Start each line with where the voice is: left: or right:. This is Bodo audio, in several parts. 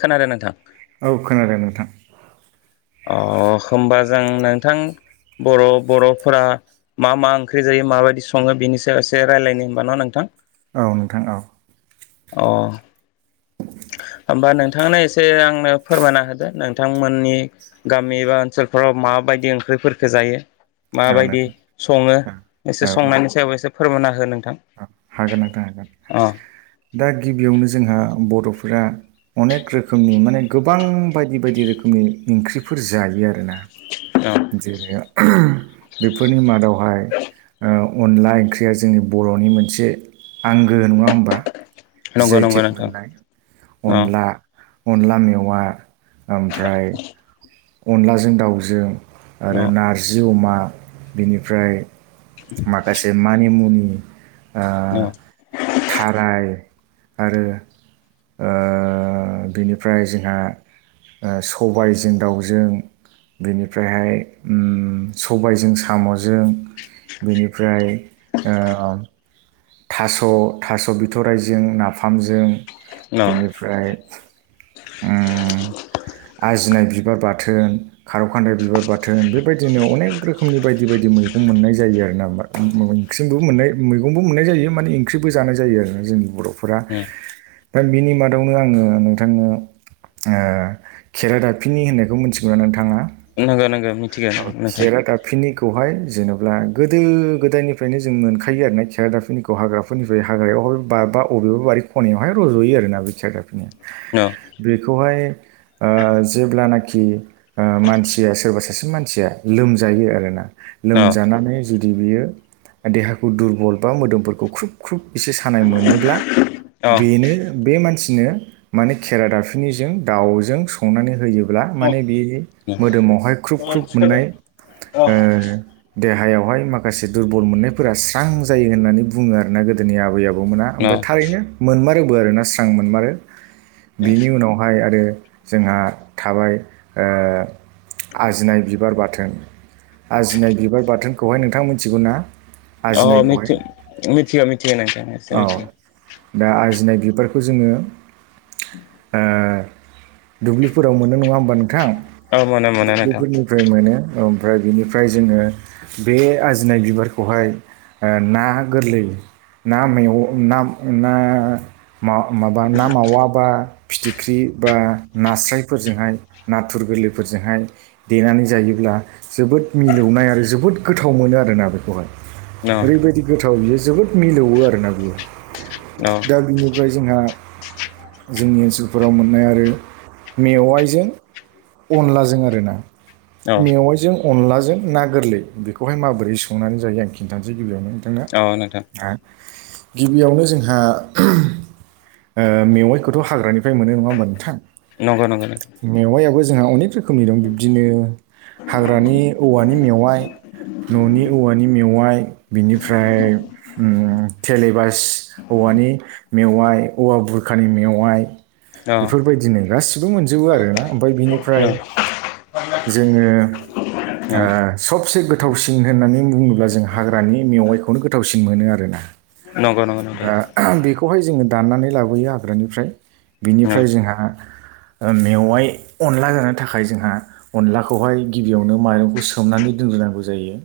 left: खोनादों नोंथां
right: औ खोनादों नोंथां।
left: अ होमबा जों नोंथां बर' बर'फोरा मा मा ओंख्रि जायो माबायदि संङो बेनि सायाव एसे रायलायनि होमबा न नोंथां।
right: औ नोंथां औ।
left: अ होमबा नोंथांनो एसे आंनो फोरमायना होदो नोंथांमोननि गामि बा ओनसोलफोराव मा माबायदि ओंख्रिफोरखौ जायो?
right: औ
left: माबायदि
right: नोंथां
left: संङो एसे
right: औ औ
left: संनायनि सायावबो एसे फोरमायना हो। नोंथां
right: हागोन नोंथां हागोन
left: अ
right: दा गिबियावनो जोंहा बर'फोरा अनेक रोखोमनि माने गोबां बायदि बायदि रोखोमनि ओंख्रिफोर जायो आरोना।
left: अ
right: जेरै बेफोरनि मादावहाय ओ अनला ओंख्रिया जोंनि बरनि मोनसे आंगो नंङा होमबा।
left: नंगौ नंगौ
right: जैथिक
left: नोंथां
right: मोननाय
left: अ
right: अनला अनला मेवा ओमफ्राय अनलाजों दाउजों
left: अ
right: आरो नारजि अमा बेनिफ्राय माखासे मानिमुनि ओ
left: अ
right: थाराय आरो ओ बिनिफ्राय जोंहा ओ सबायजों दाउजों बेनि ओमफ्रायहाय सबायजों सामजों। बेनिफ्राय ओ थास थास बिथरायजों नाफामजों
left: अ
right: बेनिफ्राय ओं आजिनाय बिबार बाथोन खार खान्दाय बिबार बाथोन बेबायदिनो अनेक रोखोमनि बायदि बायदि मैगं मोननाय जायो आरो ना। मोननाय मैगंबो मोननाय जायो माने ओंख्रिबो जानाय जायो आरो जोंनि बर'फोरा। दा बिनि मादावनो आङो नोंथांनो ओ खेरादाफिनि होननायखौ मिथिगौना नोंथाङा?
left: नंगौ नंगौ मिथिगौ नोंथां
right: खेरा दाफिनिखौहाय। जेनेबा गोदो गोदायनिफ्रायनो जों मोनखायो आरो ना खेरादाफोरनिखौ हाग्राफोरनिफ्राय हाग्रायावहाय बा बाब बारि खनायावहाय रज'यो आरोना बे खेरादाफिनिया।। बेखौहाय ओ जेब्लानाखि ओ मानसि सोरबा सासे मानसिया लोमजायो आरोना
left: अ
right: लोमजानानै जे जुदि बियो देहाखौ दुरबल बा मोदोमफोरखौ ख्रुब ख्रुब एसे सानाय मोनोब्ला।
left: अ
right: बेनो बे मानसि सिनो माने खेरा दाफनिजों दाउजों संनानै होयोब्ला माने बे
left: अ
right: मोदोमावहाय ख्रुब
left: अ अ
right: ख्रुब मोननाय ओ देहायाव हाय माखासे दुरबल मोननायफोरा स्रां जायो होननानै बुङो आरोना गोदोनि आबै आबौ मोना ओमफ्राय थारैनो मोनमारोबो आरोना स्रां मोनमारो बिनि उनावहाय आरो जोंहा थाबाय ओ आजिनाय बिबार बाथोन। आजिनाय बिबार बाथोनखौहाय नोंथाङा मिथिगौ ना?
left: अ
right: आजिनायखौहाय
left: मिथि-मिथिया मिथिया नोंथां
right: औ
left: मिथिया
right: दा आजिनाय बिबारखौ जोङो ओ दुब्लिफोराव मोनो नङा होमबा नोंथां,?
left: औ मोनो मोनो नोंथां
right: दुब्लिफोरनिफ्राय मोनो। ओमफ्राय बिनिफ्राय जोङो बे आजिनाय बिबारखौहाय ना गोरलै ना मेगं ना ना माबा ना मावा बा फिथिख्रि बा नास्रायफोरजोंहाय नाथुर गोरलैफोरजोंहाय देनानै जायोब्ला जोबोद मिलौनाय आरो जोबोद गोथाव मोनो आरोना बेखौहाय
left: औ
right: ओरैबायदि गोथाव बियो जोबोद मिलौवो आरोना बियो दा बिनिफ्राय जोंहा जोंनि ओनसोलफोराव मोननाय आरो मेवाइजों अनलाजों आरोना
left: औ
right: मेवाइजों अनलाजों ना गोरलै बेखौहाय माबोरै संनानै जायो आं खिन्थानोसै गिबियावनो बिदिनो
left: औ नोंथां
right: [unintelligible] गिबियावनो जोंहा ओ मेवाइखौथ हाग्रानिफ्राय मोनो नङा होमबा नोंथां
left: नंगौ नंगौ नोंथां।
right: मेवायाबो जोंहा अनेक रोखोमनि दं बिब्दिनो हाग्रानि औवानि मेवाइ न'नि औवानि मेवाइ बिनिफ्राय ओ थेलेबास औ औवानि मेवाइ औवा बुरखानि मेवाइ
left: औ
right: बेफोरबायदिनो गासिबो मोनजोबो आरोना ओमफ्राय बिनिफ्राय जोङो ओ
left: नंगौ
right: सबसे गोथ गोथावसिन होननानै बुङोब्ला जों हाग्रानि मेवाइखौनो गोथावसिन मोनो आरोना
left: नंगौ नोंथां
right: दा बेखौहाय जोङो दाननानै लाबोयो हाग्रानिफ्राय
left: ओं
right: बिनिफ्राय जोंहा ओ मेवाइ अनला जानो थाखाय जोंहा अनलाखौहाय गिबियावनो माइरंखौ सोमनानै दोनग्रोनांगौ जायो।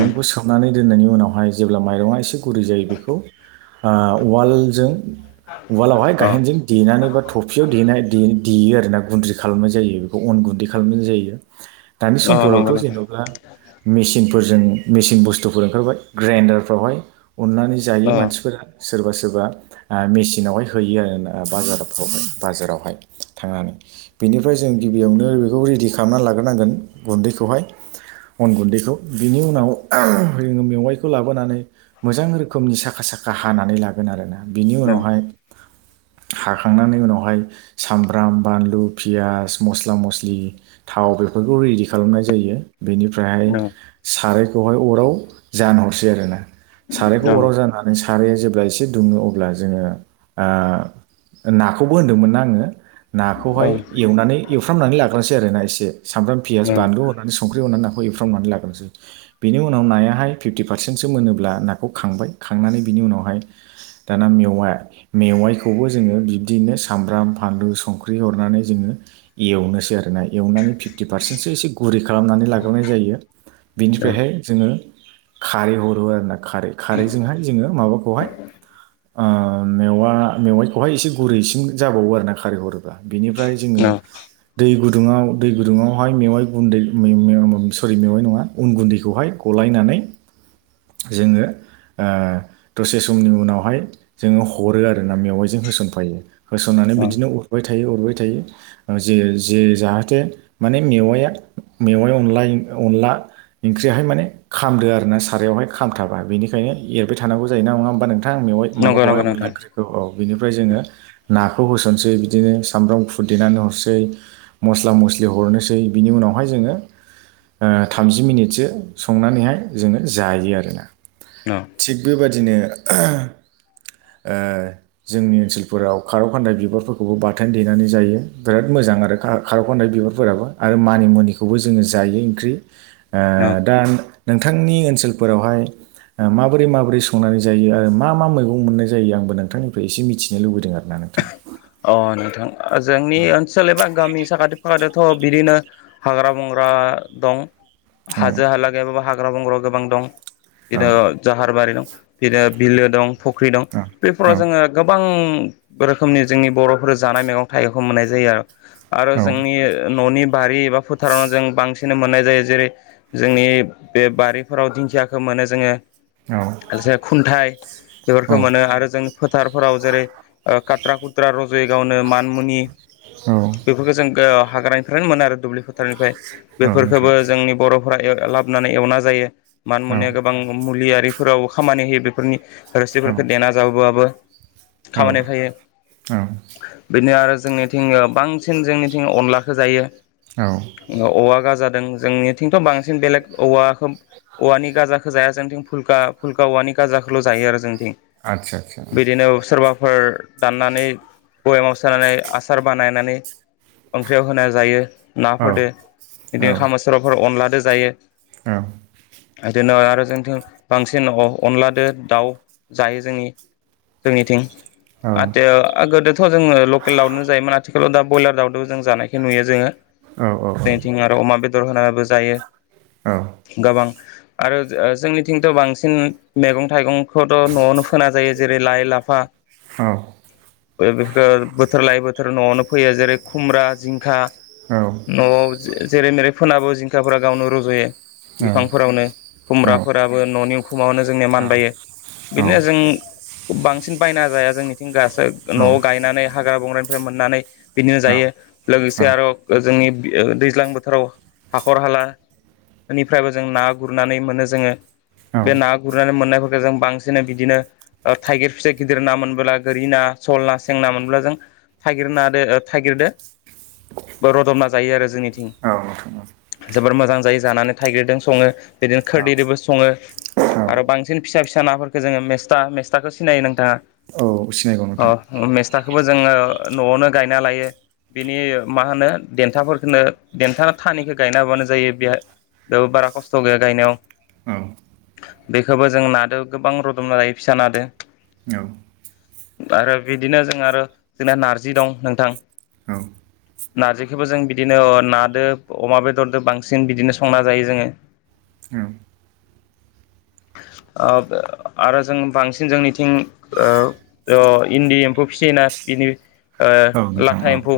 left: ओं
right: सोमनानै दोननायनि उनावहाय जेब्ला माइरङा एसे गुरै जायो बेखौ ओ उवालजों उवालावहाय
left: अ
right: गायेनजों देनानै बा थफियाव दे देयो आरोना गुन्द्रि खालामनाय जायो बेखौ अन गुन्दै खालामनाय जायो दानि
left: अ
right: समफोरावथ
left: नंगौ नोंथां
right: जेनबा मेसिनफोरजों मेसिन बुस्थुफोर ओंखारबाय ग्राइन्डारफ्रावहाय उननानै जायो
left: अ
right: मानसिफोरा सोरबा सोरबा मेचिनावहाय हैयो आरो ना बाजारफ्रावहाय बाजारावहाय थांनानै बेनिफ्राय जों गिबियावनो बेखौ रेडि खालामनानै लाग्रोनांगोन गुन्दैखौहाय अन गुन्दैखौ बिनि उनाव जोङो मेवाइखौ लाबोनानै मोजां रोखोमनि साखा साख खा हानानै लागोन आरोना बिनि
left: औ
right: उनावहाय हाखांनानै उनावहाय सामब्राम बानलु पियास मस्ला मस्लि लि थाव बेफोरखौ रेडि खालामनाय जायो बेनिफ्रायहाय
left: औ
right: सारायखौहाय अराव जानहरसै आरोना सारायखौ अराव जाननानै साराया जेब्ला एसे दुङो अब्ला जोङो नाखौबो होनदोंमोन ना आङो नाखौहाय एवनानै एवफ्रामनानै लाग ग्रोनसै आरो ना एसे साम्ब्राम पेयाज
left: औ
right: बानलु होनानै संख्रि होनानै नाखौ एवफ्रामनानै लाग्रोसै बेनि उनाव नाया हाय फिपति पारसेन्टसो मोनोब्ला नाखौ खांबाय खांनानै बिनि उनावहाय दाना मेवाइ मेवाइखौबो जोङो बिब्दिनो सामब्राम फानलु संख्रि हरनानै जोङो एवनोसै आरोना एवनानै फिफ्टि पारसेन्टसो एसे गुरै खालामनानै लाग्रोनाय जायो। बिनिफ्रायहाय जोङो खारै हरो आरो ना खारै खारैजोंहाय जोङो माबाखौहाय मेवा मेवाइखौहाय एसे गुरैसिम जाबावो आरोना खारै हरोबा बेनिफ्राय
left: औ
right: जोङो
left: औ
right: दै गुदुङाव दै गुदुङावहाय मेवाइ गुन्दै मेव-मेव सरि मेवाइ नङा अन गुन्दैखौहाय गलायना नै जोङो। दसे समनि उनावहाय जोङो हरो आरोना मेवाइजों होसनफायो होसननानै माने
left: औ
right: बिदिनो अरबाय थायो अरबाय थायो जे जे जाहाथे माने मेवआइआ मेवाइ अनलाय अनला ओंख्रियाहाय माने खामदो आरोना सारायावहाय खामथाबा बेनिखायनो एरबाय थानांगौ जायो ना नङा होमबा नोंथा। थां मेवाइ
left: नंगौ
right: माबाखौहाय
left: नंगौ
right: अनला
left: नोंथां
right: ओंख्रिखौ औ बेनिफ्राय जोङो नाख खौ होसनसै बिदिनो सामब्राम गफुर देनानै हरसै मस्ला मस्लि हरनोसै बिनि उनावहाय जोङो थामजि मिनिटसो संनानैहाय जोङो जायो आरोना।
left: औ
right: थिग बेबादिनो जोंनि ओनसोलफोराव खारौ खान्दाय बिबारफोरखौबो बथोन देनानै जायो बिराद मोजां आरो खार' खानदाय बिबारफोराबो आरो मानिमुनिखौबो जोङो जायो ओंख्रि
left: औ
right: दा नोंथांनि ओनसोलफोरावहाय माबोरै माबोरै संनानै जायो आरो मा मा मैगं मोननाय जायो आंबो नोंथांनिफ्राय एसे मिथिनो लुबैदों आरोना? नोंथां ।
left: अ नोंथां जोंनि ओनसोल एबा गामि साखाथि फाखाथियाव थ' बिदिनो हाग्रा बंग्रा दं
right: औ
left: हाजो हाला गैयाबाबो हा हाग्रा बंग्रा गोबां दं
right: औ
left: बिदिनो जाहारबारि दं बिदिनो बिलो दं। फख्रि दं
right: औ
left: बेफोराव जोङो गोबां रोखोमनि जोंनि बर'फोर जानाय मैगं थाइगंखौ मोननाय जायो आरो आरो जोंनि न'नि बारि एबा फोथाराव जों बांसिन मोननाय जायो जेरै जोंनि बे बारिफोराव दिंखियाखौ मोनो जोङो।
right: औ
left: खुन्थाइ
right: औ
left: बेफोरखौ मोनो आरो जों फोथारफोराव जेरै खाथ्रा खुथ्रा रजयो गावनो मानमुनि बेफोरखौ जों हाग्रानिफ्रायनो मोनो आरो दुब्लि फोथारनिफ्राय
right: औ
left: बेफोरखौबो
right: नोंथां
left: जोंनि बर' फ्रा लाबोनानै एवना जायो
right: औ
left: मानमुनिया गोबां मुलियारिफोराव खामानि होयो बेफोरनि रोसिफोरखौ देना जाबोबाबो खामानियाव फैयो
right: आव।
left: बिनो आरो जोंनिथिं बांसिन जोंनिथिं अनलाखौ जायो
right: औ
left: औवा गाजार जोंनिथिंथ' बांसिन बेलेग औवाखौ औवानि गाजाखौ जाया जोंथिं । फुलका फुलका औवानि गाजाखौल' जायो आरो जोंं
right: आदसा आदसा
left: बिदिनो सोरबाफोर दाननानै बयेमाव सोनानै आसार बानायनानै ओंख्रियाव होनाय जायो।
right: औ
left: नाफोरदो बिदिनो खामा
right: औ
left: सर'फोर अनलादो जायो।
right: औ।
left: हेदिनो आरो जोंथिं बांसिन अनलादो दाउ जायो जोंनि जोंनिथिं
right: औ
left: आतदो बेथ' जो लकेल दाउनो जायोमोन । आथिखालाव दा बयलार दावदो जों जानायखौ नुयो जोङो। बेथिं आरो अमा बेदर होनाबो जायो गोबां आरो जोंनिथिंथ' बांसिन मेगं थाइगं खौथ' न'आवनो फोना जायो जेरै लाइ लाफा बे बेफोर बोथोर लायै बोथोर न'आवनो फैयो जेरै खुमब्रा जिंखा न'आव जेरै मेरै फोनाबो जिंखाफोरा गावनो रज'यो। बिफांफोरावनो खुमब्राफोराबो न'नि उखुमावनो जोंनिया मानबायो बिदिनो जों बांसिन बायना जाया जोंनिथिं गासोब न'आव गायनानै हाग्रा बंग्रानिफ्राय मोननानै बिदिनो जायो लोगोसे आरो जोंनि दैज्लां बोथोराव हाखर हाला एनिफ्रायबो जों ना गुरनानै मोनो जोङो। बे ना गुरनानै मोननायफोरखो जों बांसिन बिदिनो ओ थाइगिर फिथाइ गिदिर ना मोनबोला गोरि ना सल ना सेंना मोनब्ला जों थाइगिरनादो थाइगिरदो रदबना जायो आरो जोंनिथिं। जोबोर मोजां जायो जानानै थाइगिरदों सङो बिदिनो खोरदैदोबो सङो आरो बांसिन फिसा फिसा नाफोरखो जोङो मेस्था मेस्थाखो सिनायो नोंथाङा।
right: औ सिनायगौ नोंथां।
left: थाखोबो जोङो न'आवनो गायना लायो। बेनि मा होनो देन्थाफोरखोनो देन्था थानिखो गायना हाबानो जायो बेयाय बेयाव बारा खस्थ' गैया गायनायाव। बेखोबो जों नादो गोबां रदबना जायो फिसा नादो। आरो बिदिनो जों आरो जोंना नारजि दं नोंथां। नारजिखोबो जों बिदिनो नादो अमा बेदरदो बांसिन बिदिनो संना जायो जोङो।
right: औ
left: ओब आरो जों बांसिन जोंनिथिं ओ अ इन्दि एम्फौ फिसियोना इनि ओ लाथा
right: औ
left: एम्फौ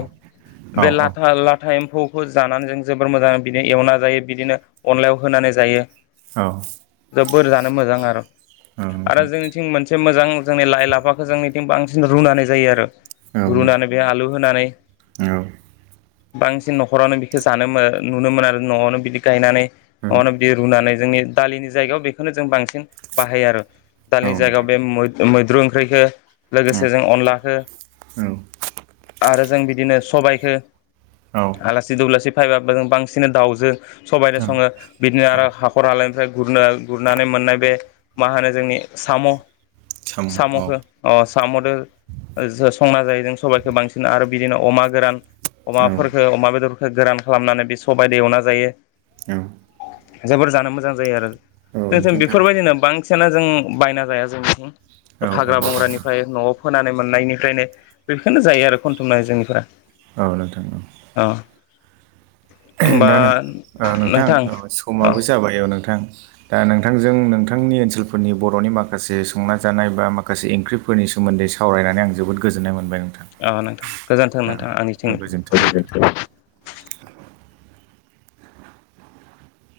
right: औ
left: बे लाथा
right: औ
left: ला था एम्फौखो जानानै जों जोबोर मोजां बिनो एवना जायो बिदिनो अनलायाव होनानै जायो।
right: औ
left: जोबोर जानो मोजां आरो। आरो
right: नोंथां
left: जोंनिथिं
right: औ
left: मोनसे मोजां जोंनि लाइ लाफा जोंनिथिं बांसिन रुनानै जायो आरो
right: औ औ नोंथां औ
left: रुनानै
right: नोंथां
left: बेयाय आलु होनानै
right: औ
left: [inaudible] बांसिन न'खरावनो बिखो जानो मो नुनो मोनो आरो न'आवनो बिदि गायनानै न'आवनो बिदि रुनानै जोंनि दालिनि जायगायाव बेखोनो जों बांसिन बाहायो आरो
right: औ
left: दालिनि जायगायाव
right: नोंथां
left: बे मै-मैद्रु ओंख्रैखो लोगोसे जों अनलाखो आरो जों बिदिनो सबायखो
right: औ औ
left: आलासि दुलासि फायबाबो जों बांसिन दाउजो सबाइदो सङो बिदिनो आरो हाखर हालाय फ्रा गुरनो गुरनानै मोननाय बे मा होनो जोंनि साम'
right: साम औ
left: साम'खौ अ साम'दो ओ जो संना जायो जों सबाइखौ बांसिन आरो बिदिनो अमा गोरान
right: औ
left: अमाफोरखो
right: औ
left: अमा बेदरखो गोरान खालामनानै बे सबायदो एवना जायो। जोबोर जानो मोजां जायो आरो।
right: औ
left: जों जों
right: नोंथां थारैनो
left: बेफोरबायदिनो बांसिना जों बायना जाया जों
right: औ
left: हाग्रा
right: नोंथां
left: बंग्रानिफ्राय न'आव फोनानै मोननायनिफ्रायनो बेखोनो जायो आरो खनथुमनानै जोंनिफोरा
right: नंगौ।
left: अ होमबा
right: दा नों ओ नोंथां औ
left: अ
right: समाबो जाबाय औ नोंथां। दा नोंथांजों नोंथांनि ओनसोलफोरनि बर'नि माखासे संना जानाय बा माखासे ओंख्रिफोरनि सो सोमोन्दै सावरायनानै आं जोबोद गोजोननाय मोनबाय नोंथां
left: अ नोंथां गोजोन्थों
right: औ,
left: नोंथां आंनिथिं
right: गोजोन्थों नोंथां